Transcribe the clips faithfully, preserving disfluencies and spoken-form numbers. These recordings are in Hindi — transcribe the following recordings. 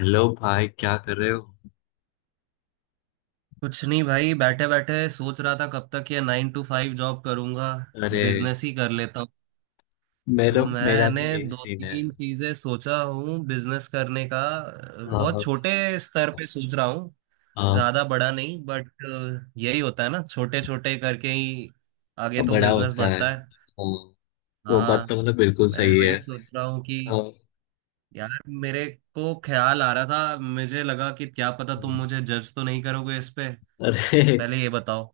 हेलो भाई, क्या कर रहे हो? कुछ नहीं भाई। बैठे बैठे सोच रहा था कब तक ये नाइन टू फाइव जॉब करूंगा। अरे, बिजनेस ही कर लेता हूँ। मेरा तो मेरा मैंने भी यही दो सीन है। तीन चीजें सोचा हूँ बिजनेस करने का। अ, हाँ, बहुत हाँ, छोटे स्तर पे सोच रहा हूँ, हाँ। ज्यादा बड़ा नहीं बट यही होता है ना, छोटे छोटे करके ही आगे अब तो बड़ा बिजनेस होता है, बढ़ता है। हाँ। वो हाँ, बात तो मतलब बिल्कुल मैं भी सही है। वही सोच रहा हूँ कि हाँ। यार मेरे को ख्याल आ रहा था, मुझे लगा कि क्या पता तुम हम्म। मुझे जज तो नहीं करोगे इस पे। अरे पहले ये बताओ।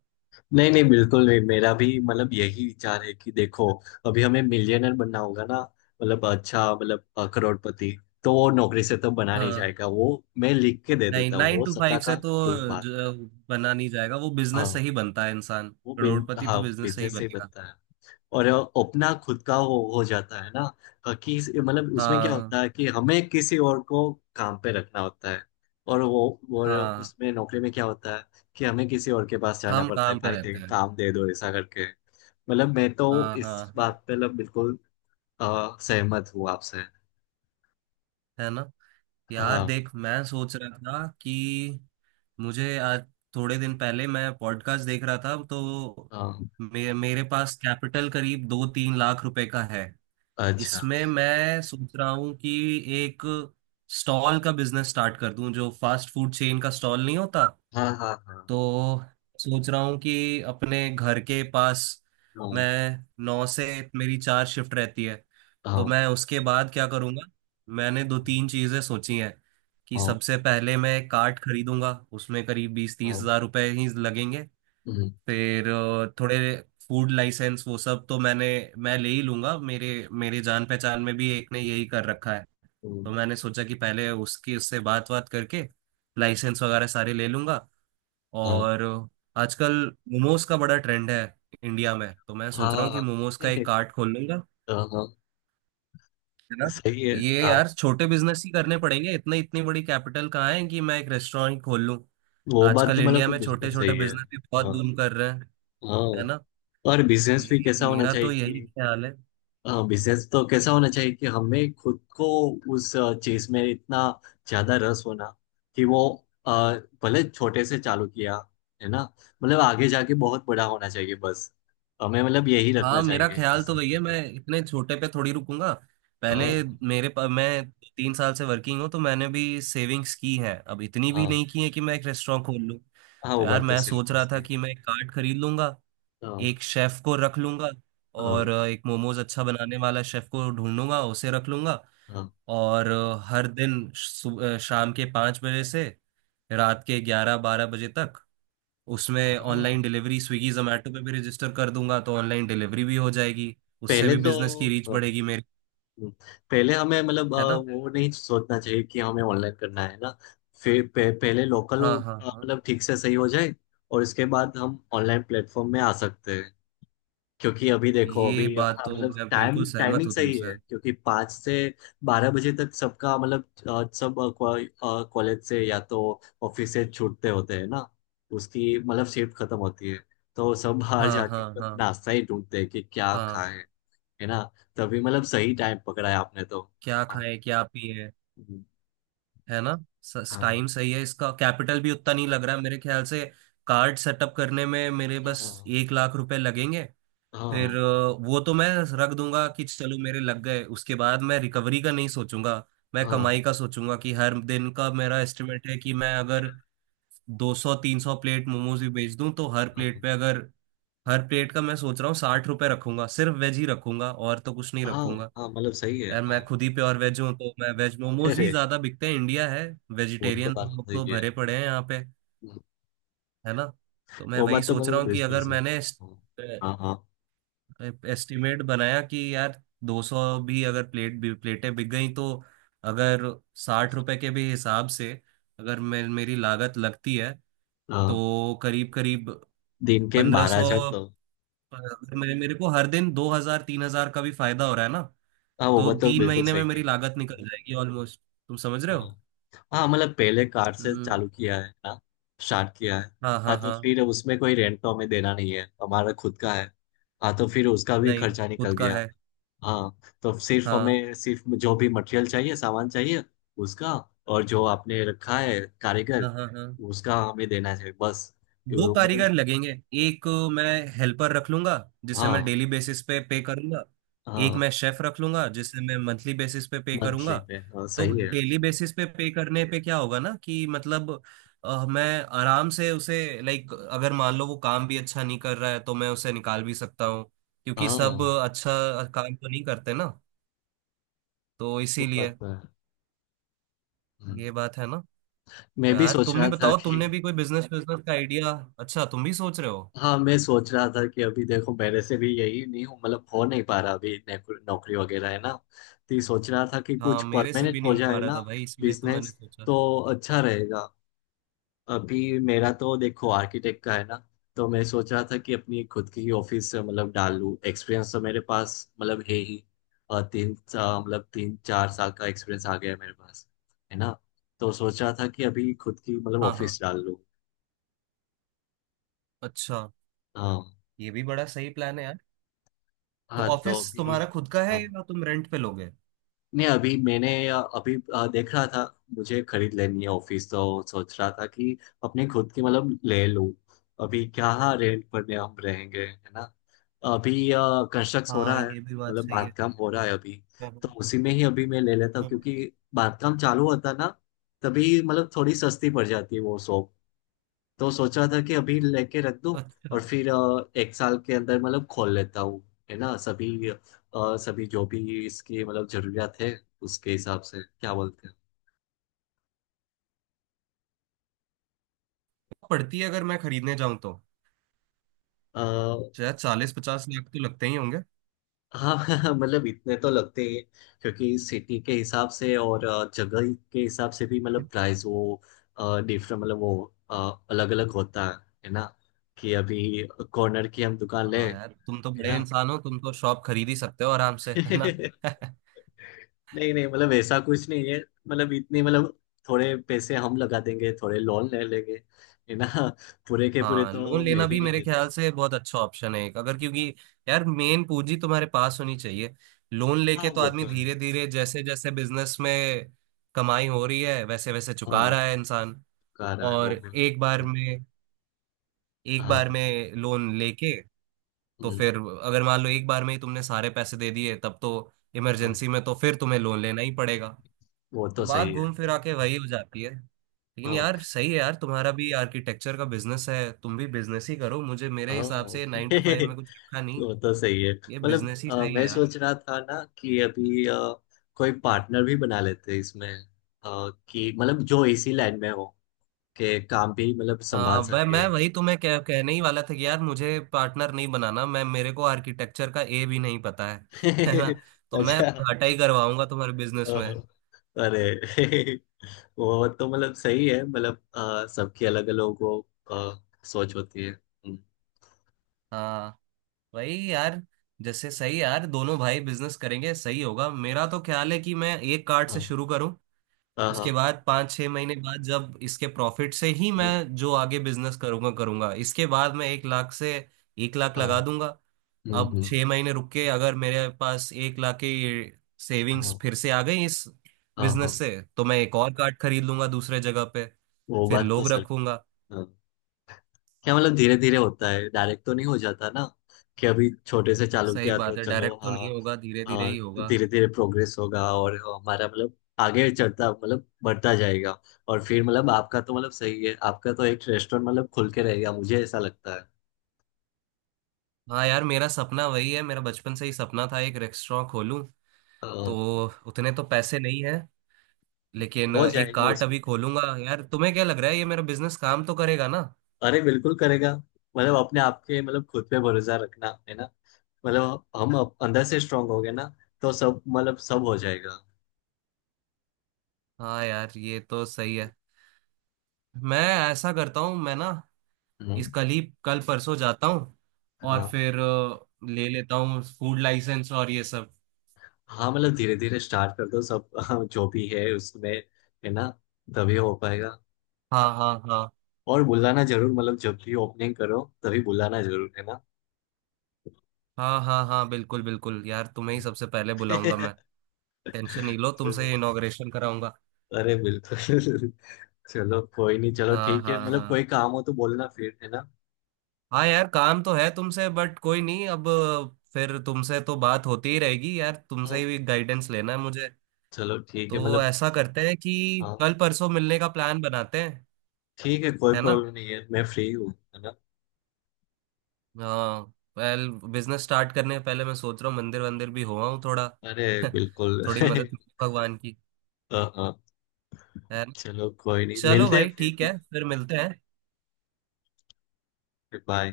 नहीं नहीं, बिल्कुल नहीं, मेरा भी मतलब यही विचार है कि देखो, अभी हमें मिलियनर बनना होगा ना। मतलब अच्छा मतलब अ, करोड़पति। तो वो नौकरी से तो बना नहीं हाँ, जाएगा वो। मैं लिख के दे नहीं देता हूँ नाइन वो टू सट्टा फाइव से का, तो ट्रू बात है। ज- बना नहीं जाएगा, वो बिजनेस से हाँ, ही बनता है इंसान। वो बिन करोड़पति तो हाँ बिजनेस से ही बिजनेस से ही बनेगा। बनता है। और अपना खुद का हो, हो जाता है ना। अ, कि इस- मतलब उसमें क्या हाँ, होता है कि हमें किसी और को काम पे रखना होता है। और वो, और हाँ, उसमें नौकरी में क्या होता है कि हमें किसी और के पास जाना हम पड़ता है, काम पे भाई दे, रहते हैं। काम दे दो ऐसा करके। मतलब मैं तो हाँ हाँ इस हाँ, बात पे मतलब बिल्कुल अ, सहमत हूँ आपसे। है ना। यार हाँ, देख, मैं सोच रहा था कि मुझे आज, थोड़े दिन पहले मैं पॉडकास्ट देख रहा था, तो हाँ। मे, मेरे पास कैपिटल करीब दो तीन लाख रुपए का है। अच्छा। इसमें मैं सोच रहा हूँ कि एक स्टॉल का बिजनेस स्टार्ट कर दूं जो फास्ट फूड चेन का स्टॉल नहीं होता। हाँ, हाँ, हाँ। तो सोच रहा हूँ कि अपने घर के पास, हाँ, मैं नौ से, मेरी चार शिफ्ट रहती है तो हाँ, मैं उसके बाद क्या करूँगा। मैंने दो तीन चीज़ें सोची हैं कि हाँ। सबसे पहले मैं कार्ट खरीदूंगा उसमें करीब बीस तीस हाँ। हज़ार रुपये ही लगेंगे। हम्म। फिर अ, थोड़े फूड लाइसेंस वो सब तो मैंने, मैं ले ही लूंगा। मेरे मेरे जान पहचान में भी एक ने यही कर रखा है। हम्म। तो मैंने सोचा कि पहले उसकी उससे बात बात करके लाइसेंस वगैरह सारे ले लूंगा, हाँ, और आजकल मोमोज का बड़ा ट्रेंड है इंडिया में, तो मैं सोच रहा हूँ कि हाँ, मोमोज का एक कार्ट खोल लूंगा, हाँ, हाँ। है ना। सही है। ये हाँ, यार छोटे बिजनेस ही करने पड़ेंगे, इतने इतनी बड़ी कैपिटल कहाँ है कि मैं एक रेस्टोरेंट खोल लूँ। वो बात आजकल तो मतलब इंडिया कोई में बिल्कुल छोटे छोटे सही है। बिजनेस भी बहुत हाँ, बूम कर रहे हैं, हाँ। है ना। और बिजनेस भी कैसा मेरी- होना मेरा चाहिए तो यही कि, ख्याल है। हाँ बिजनेस तो कैसा होना चाहिए कि हमें खुद को उस चीज में इतना ज्यादा रस होना कि वो अ, भले छोटे से चालू किया, है ना। मतलब आगे जाके बहुत बड़ा होना चाहिए, बस हमें मतलब यही रखना हाँ, मेरा चाहिए ख्याल तो बिजनेस वही में है, तो। मैं इतने छोटे पे थोड़ी रुकूंगा। पहले हाँ, मेरे पा, मैं तीन साल से वर्किंग हूँ तो मैंने भी सेविंग्स की है। अब इतनी भी हाँ, नहीं की है कि मैं एक रेस्टोरेंट खोल लूँ। हाँ। तो वो यार बात तो मैं सही सोच है, रहा था सही कि है। मैं एक कार्ट खरीद लूंगा, हाँ, एक शेफ को रख लूंगा, हाँ, और अ, एक मोमोज अच्छा बनाने वाला शेफ को ढूंढ लूंगा, उसे रख लूंगा। हाँ, और अ, हर दिन सु- अ, शाम के पाँच बजे से रात के ग्यारह बारह बजे तक, उसमें ऑनलाइन हाँ, डिलीवरी, स्विगी जोमेटो पे भी रजिस्टर कर दूंगा तो ऑनलाइन हाँ। डिलीवरी भी हो जाएगी। उससे पहले भी तो, बिजनेस की रीच बढ़ेगी हम्म, मेरी, पहले हमें मतलब अ, है ना। वो नहीं सोचना चाहिए कि हमें ऑनलाइन करना है ना। फिर पे, पहले लोकल हाँ हाँ हाँ, मतलब ठीक से सही हो जाए, और इसके बाद हम ऑनलाइन प्लेटफॉर्म में आ सकते हैं। क्योंकि अभी देखो ये अभी अ, बात हाँ, तो मतलब मैं टाइम बिल्कुल सहमत टाइमिंग हूँ सही तुमसे। है, क्योंकि पाँच से बारह बजे तक सबका मतलब अ, सब कॉलेज से या तो ऑफिस से छूटते होते हैं ना, उसकी मतलब शिफ्ट खत्म होती है, तो सब बाहर हाँ हाँ जाके हाँ नाश्ता ही ढूंढते हैं कि क्या हाँ, खाएं। है ना। तभी मतलब सही टाइम पकड़ा है आपने तो। क्या हाँ, खाएं क्या पिए, है ना। टाइम हाँ, सही है, इसका कैपिटल भी उतना नहीं लग रहा है मेरे ख्याल से। कार्ड सेटअप करने में मेरे बस हाँ, एक लाख रुपए लगेंगे। हाँ, फिर अ, वो तो मैं रख दूंगा कि चलो मेरे लग गए, उसके बाद मैं रिकवरी का नहीं सोचूंगा, मैं कमाई हाँ, का सोचूंगा। कि हर दिन का मेरा एस्टिमेट है कि मैं अगर दो सौ तीन सौ प्लेट मोमोज भी बेच दूं तो हर प्लेट हाँ, पे अगर, हर प्लेट का मैं सोच रहा हूँ साठ रुपए रखूंगा, सिर्फ वेज ही रखूंगा, और तो कुछ नहीं हाँ। रखूंगा। हाँ, मतलब सही है यार मैं हाँ। खुद ही प्योर वेज हूँ तो मैं वेज, मोमोज ही अरे, ज्यादा बिकते हैं, इंडिया है, वो तो वेजिटेरियन बात लोग तो सही है। भरे पड़े हम्म। हैं यहाँ पे, है ना। तो मैं वो वही बात तो सोच मेरे रहा को हूँ कि बिल्कुल अगर सही है। मैंने हाँ, हाँ, हाँ। एस्टिमेट बनाया कि यार दो सौ भी अगर प्लेट भी प्लेटें बिक गई तो, अगर साठ रुपए के भी हिसाब से, अगर मैं, मेरी लागत लगती है, हाँ, तो करीब करीब दिन के पंद्रह बारह सौ हजार तो। अगर मेरे मेरे को हर दिन दो हजार तीन हजार का भी फायदा हो रहा है ना, हाँ वो तो बात तो तीन बिल्कुल महीने में सही मेरी है। लागत निकल जाएगी ऑलमोस्ट। तुम समझ रहे हो। हाँ, हाँ मतलब पहले कार्ड से हम्म, चालू किया है ना, स्टार्ट किया है। हाँ हाँ हाँ तो हाँ। फिर उसमें कोई रेंट तो हमें देना नहीं है, हमारा खुद का है। हाँ तो फिर उसका भी नहीं खर्चा निकल खुद का गया। है। हाँ, तो सिर्फ हाँ हमें सिर्फ जो भी मटेरियल चाहिए, सामान चाहिए उसका, और जो आपने रखा है कारीगर हाँ हाँ हाँ। उसका हमें देना चाहिए, बस। दो यो- मतलब। कारीगर लगेंगे, एक मैं हेल्पर रख लूंगा जिसे मैं हाँ, डेली बेसिस पे पे करूंगा, एक हाँ। मैं शेफ रख लूंगा जिसे मैं मंथली बेसिस पे पे मंथली करूंगा। पे, हाँ तो सही है। डेली बेसिस पे पे करने पे क्या होगा ना कि मतलब अ, मैं आराम से उसे, लाइक अगर मान लो वो काम भी अच्छा नहीं कर रहा है तो मैं उसे निकाल भी सकता हूँ, क्योंकि सब हाँ अच्छा काम तो नहीं करते ना, तो वो इसीलिए बात तो है। हम्म। ये बात है, ना। मैं भी यार सोच तुम भी रहा था बताओ, कि, तुमने भी कोई बिजनेस, बिजनेस का आइडिया, अच्छा तुम भी सोच रहे हो। हाँ मैं सोच रहा था कि अभी देखो मेरे से भी यही नहीं हूँ मतलब हो नहीं पा रहा, अभी नौकरी नौकरी वगैरह है ना। तो ये सोच रहा था कि हाँ, कुछ मेरे से भी परमानेंट हो नहीं हो पा जाए रहा ना, था भाई, इसलिए तो मैंने बिजनेस सोचा। तो अच्छा रहेगा। अभी मेरा तो देखो आर्किटेक्ट का है ना, तो मैं सोच रहा था कि अपनी खुद की ही ऑफिस मतलब डाल लूँ, एक्सपीरियंस तो मेरे पास मतलब है ही। अ, तीन सा- मतलब तीन चार साल का एक्सपीरियंस आ गया है मेरे पास, है ना। तो सोच रहा था कि अभी खुद की मतलब हाँ ऑफिस हाँ, डाल लूँ। अच्छा, हाँ, ये भी बड़ा सही प्लान है यार। तो हाँ तो ऑफिस अभी, तुम्हारा खुद का है हाँ। या तुम रेंट पे लोगे। नहीं, अभी मैंने अ, अभी अ, देख रहा था, मुझे खरीद लेनी है ऑफिस, तो सोच रहा था कि अपने खुद की मतलब ले लूं। अभी क्या, रेंट पर में हम रहेंगे है ना अभी। कंस्ट्रक्ट हो रहा हाँ है ये भी बात मतलब सही है। बांधकाम हो रहा है अभी, हाँ, तो उसी में ही अभी मैं ले लेता हूँ, हाँ। क्योंकि बांधकाम चालू होता ना, तभी मतलब थोड़ी सस्ती पड़ जाती है वो शॉप। तो सोच रहा था कि अभी लेके रख दूं, और अच्छा, फिर अ, एक साल के अंदर मतलब खोल लेता हूँ, है ना सभी। और सभी जो भी इसकी मतलब जरूरियात है उसके हिसाब से, क्या बोलते हैं। तो पड़ती है अगर मैं खरीदने जाऊं तो, अ, शायद चालीस पचास लाख तो लगते ही होंगे। हाँ मतलब इतने तो लगते ही हैं, क्योंकि सिटी के हिसाब से और अ, जगह के हिसाब से भी मतलब प्राइस वो डिफरेंट मतलब वो अलग अलग होता है है ना। कि अभी कॉर्नर की हम दुकान ले, हाँ है यार तुम तो बड़े ना। इंसान हो, तुम तो शॉप खरीद ही सकते हो आराम से, है ना। नहीं नहीं, मतलब ऐसा कुछ नहीं है, मतलब इतनी मतलब थोड़े पैसे हम लगा देंगे, थोड़े लोन ले लेंगे, है ना। पूरे के पूरे हाँ, लोन तो मैं लेना भी भी नहीं मेरे देता। ख्याल से बहुत अच्छा ऑप्शन है एक, अगर क्योंकि यार मेन पूंजी तुम्हारे पास होनी चाहिए। लोन हाँ लेके तो वो आदमी तो है। धीरे धीरे, जैसे जैसे बिजनेस में कमाई हो रही है वैसे वैसे हाँ चुका रहा है इंसान। गा रहा है और वो मैं। एक बार में, एक बार हाँ, में लोन लेके, तो हम्म। फिर अगर मान लो एक बार में ही तुमने सारे पैसे दे दिए तब तो हाँ इमरजेंसी में तो फिर तुम्हें लोन लेना ही पड़ेगा। वो तो तो बात सही है। घूम फिरा के वही हो जाती है। लेकिन यार हाँ, सही है, यार तुम्हारा भी आर्किटेक्चर का बिजनेस है, तुम भी बिजनेस ही करो, मुझे मेरे हिसाब हाँ से नाइन टू फाइव में कुछ रखा नहीं, वो तो सही है ये मतलब बिजनेस ही अ, सही है मैं यार। सोच रहा था ना कि अभी अ, कोई पार्टनर भी बना लेते इसमें। अ, कि मतलब जो इसी लाइन में हो के काम भी मतलब आ, संभाल वह, सके। मैं वही तुम्हें कह, कहने ही वाला था कि यार मुझे पार्टनर नहीं बनाना। मैं, मेरे को आर्किटेक्चर का ए भी नहीं पता है। है ना, तो मैं अच्छा। घाटा ही करवाऊंगा तुम्हारे अ, बिजनेस में। अरे वो तो मतलब सही है, मतलब अ, सबकी अलग अलग वो अ, सोच होती है। हम्म। हाँ वही यार, जैसे सही है यार, दोनों भाई बिजनेस करेंगे सही होगा। मेरा तो ख्याल है कि मैं एक कार्ड से हाँ, शुरू करूं, हाँ, हाँ। उसके बाद पाँच छः महीने बाद जब इसके प्रॉफिट से ही हम्म। मैं जो आगे बिजनेस करूंगा करूंगा, इसके बाद मैं एक लाख से, एक लाख हाँ। लगा दूंगा। हम्म, अब हम्म। छः महीने रुक के अगर मेरे पास एक लाख की सेविंग्स हाँ, फिर से आ गई इस हाँ, हाँ। बिजनेस से, तो मैं एक और कार्ड खरीद लूंगा दूसरे जगह पे, वो फिर बात तो लोग सर। रखूंगा। हाँ। क्या मतलब धीरे धीरे होता है, डायरेक्ट तो नहीं हो जाता ना। कि अभी छोटे से चालू सही किया तो बात है, चलो, डायरेक्ट तो हाँ। नहीं होगा, धीरे धीरे हाँ, ही तो होगा। धीरे धीरे प्रोग्रेस होगा, और हमारा मतलब आगे चढ़ता मतलब बढ़ता जाएगा। और फिर मतलब आपका तो मतलब सही है, आपका तो एक रेस्टोरेंट मतलब खुल के रहेगा, मुझे ऐसा लगता है। हाँ यार, मेरा सपना वही है, मेरा बचपन से ही सपना था एक रेस्टोरेंट खोलूं। हाँ। तो उतने तो पैसे नहीं है, लेकिन हो एक जाएगा कार्ट उसमें। अभी खोलूंगा। यार तुम्हें क्या लग रहा है, ये मेरा बिजनेस काम तो करेगा ना। अरे, बिल्कुल करेगा। मतलब अपने आप के मतलब खुद पे भरोसा रखना है ना, मतलब हम अप- अंदर से स्ट्रांग हो गए ना, तो सब मतलब सब हो जाएगा। हाँ यार ये तो सही है। मैं ऐसा करता हूँ मैं ना, इस हम्म। कल ही कल परसों जाता हूँ और हाँ, फिर अ, ले लेता हूँ फूड लाइसेंस और ये सब। हाँ मतलब धीरे धीरे स्टार्ट कर दो सब, हाँ, जो भी है उसमें, है ना, तभी हो पाएगा। हाँ हाँ हाँ और बुलाना जरूर, मतलब जब भी ओपनिंग करो तभी बुलाना जरूर, है ना। हाँ हाँ हाँ, बिल्कुल बिल्कुल यार, तुम्हें ही सबसे पहले बुलाऊंगा मैं। टेंशन नहीं लो, चलो। तुमसे इनॉग्रेशन कराऊंगा। अरे बिल्कुल। चलो, कोई नहीं, चलो हाँ ठीक है हाँ मतलब, कोई हाँ काम हो तो बोलना फिर, है ना। हाँ यार, काम तो है तुमसे, बट कोई नहीं, अब फिर तुमसे तो बात होती ही रहेगी यार, तुमसे हाँ, ही गाइडेंस लेना है मुझे। चलो ठीक है तो मतलब। ऐसा करते हैं कि हाँ कल परसों मिलने का प्लान बनाते हैं, ठीक है, कोई है ना। प्रॉब्लम नहीं है, मैं फ्री हूँ, है ना। हाँ, वेल बिजनेस स्टार्ट करने से पहले मैं सोच रहा हूँ मंदिर वंदिर भी हो आऊँ थोड़ा, अरे, बिल्कुल थोड़ी मदद मिले भगवान की, हाँ, हाँ। है ना। चलो कोई नहीं, चलो मिलते हैं भाई फिर ठीक तो। है, फिर हाँ, मिलते हैं। फिर बाय।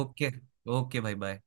ओके, ओके भाई बाय।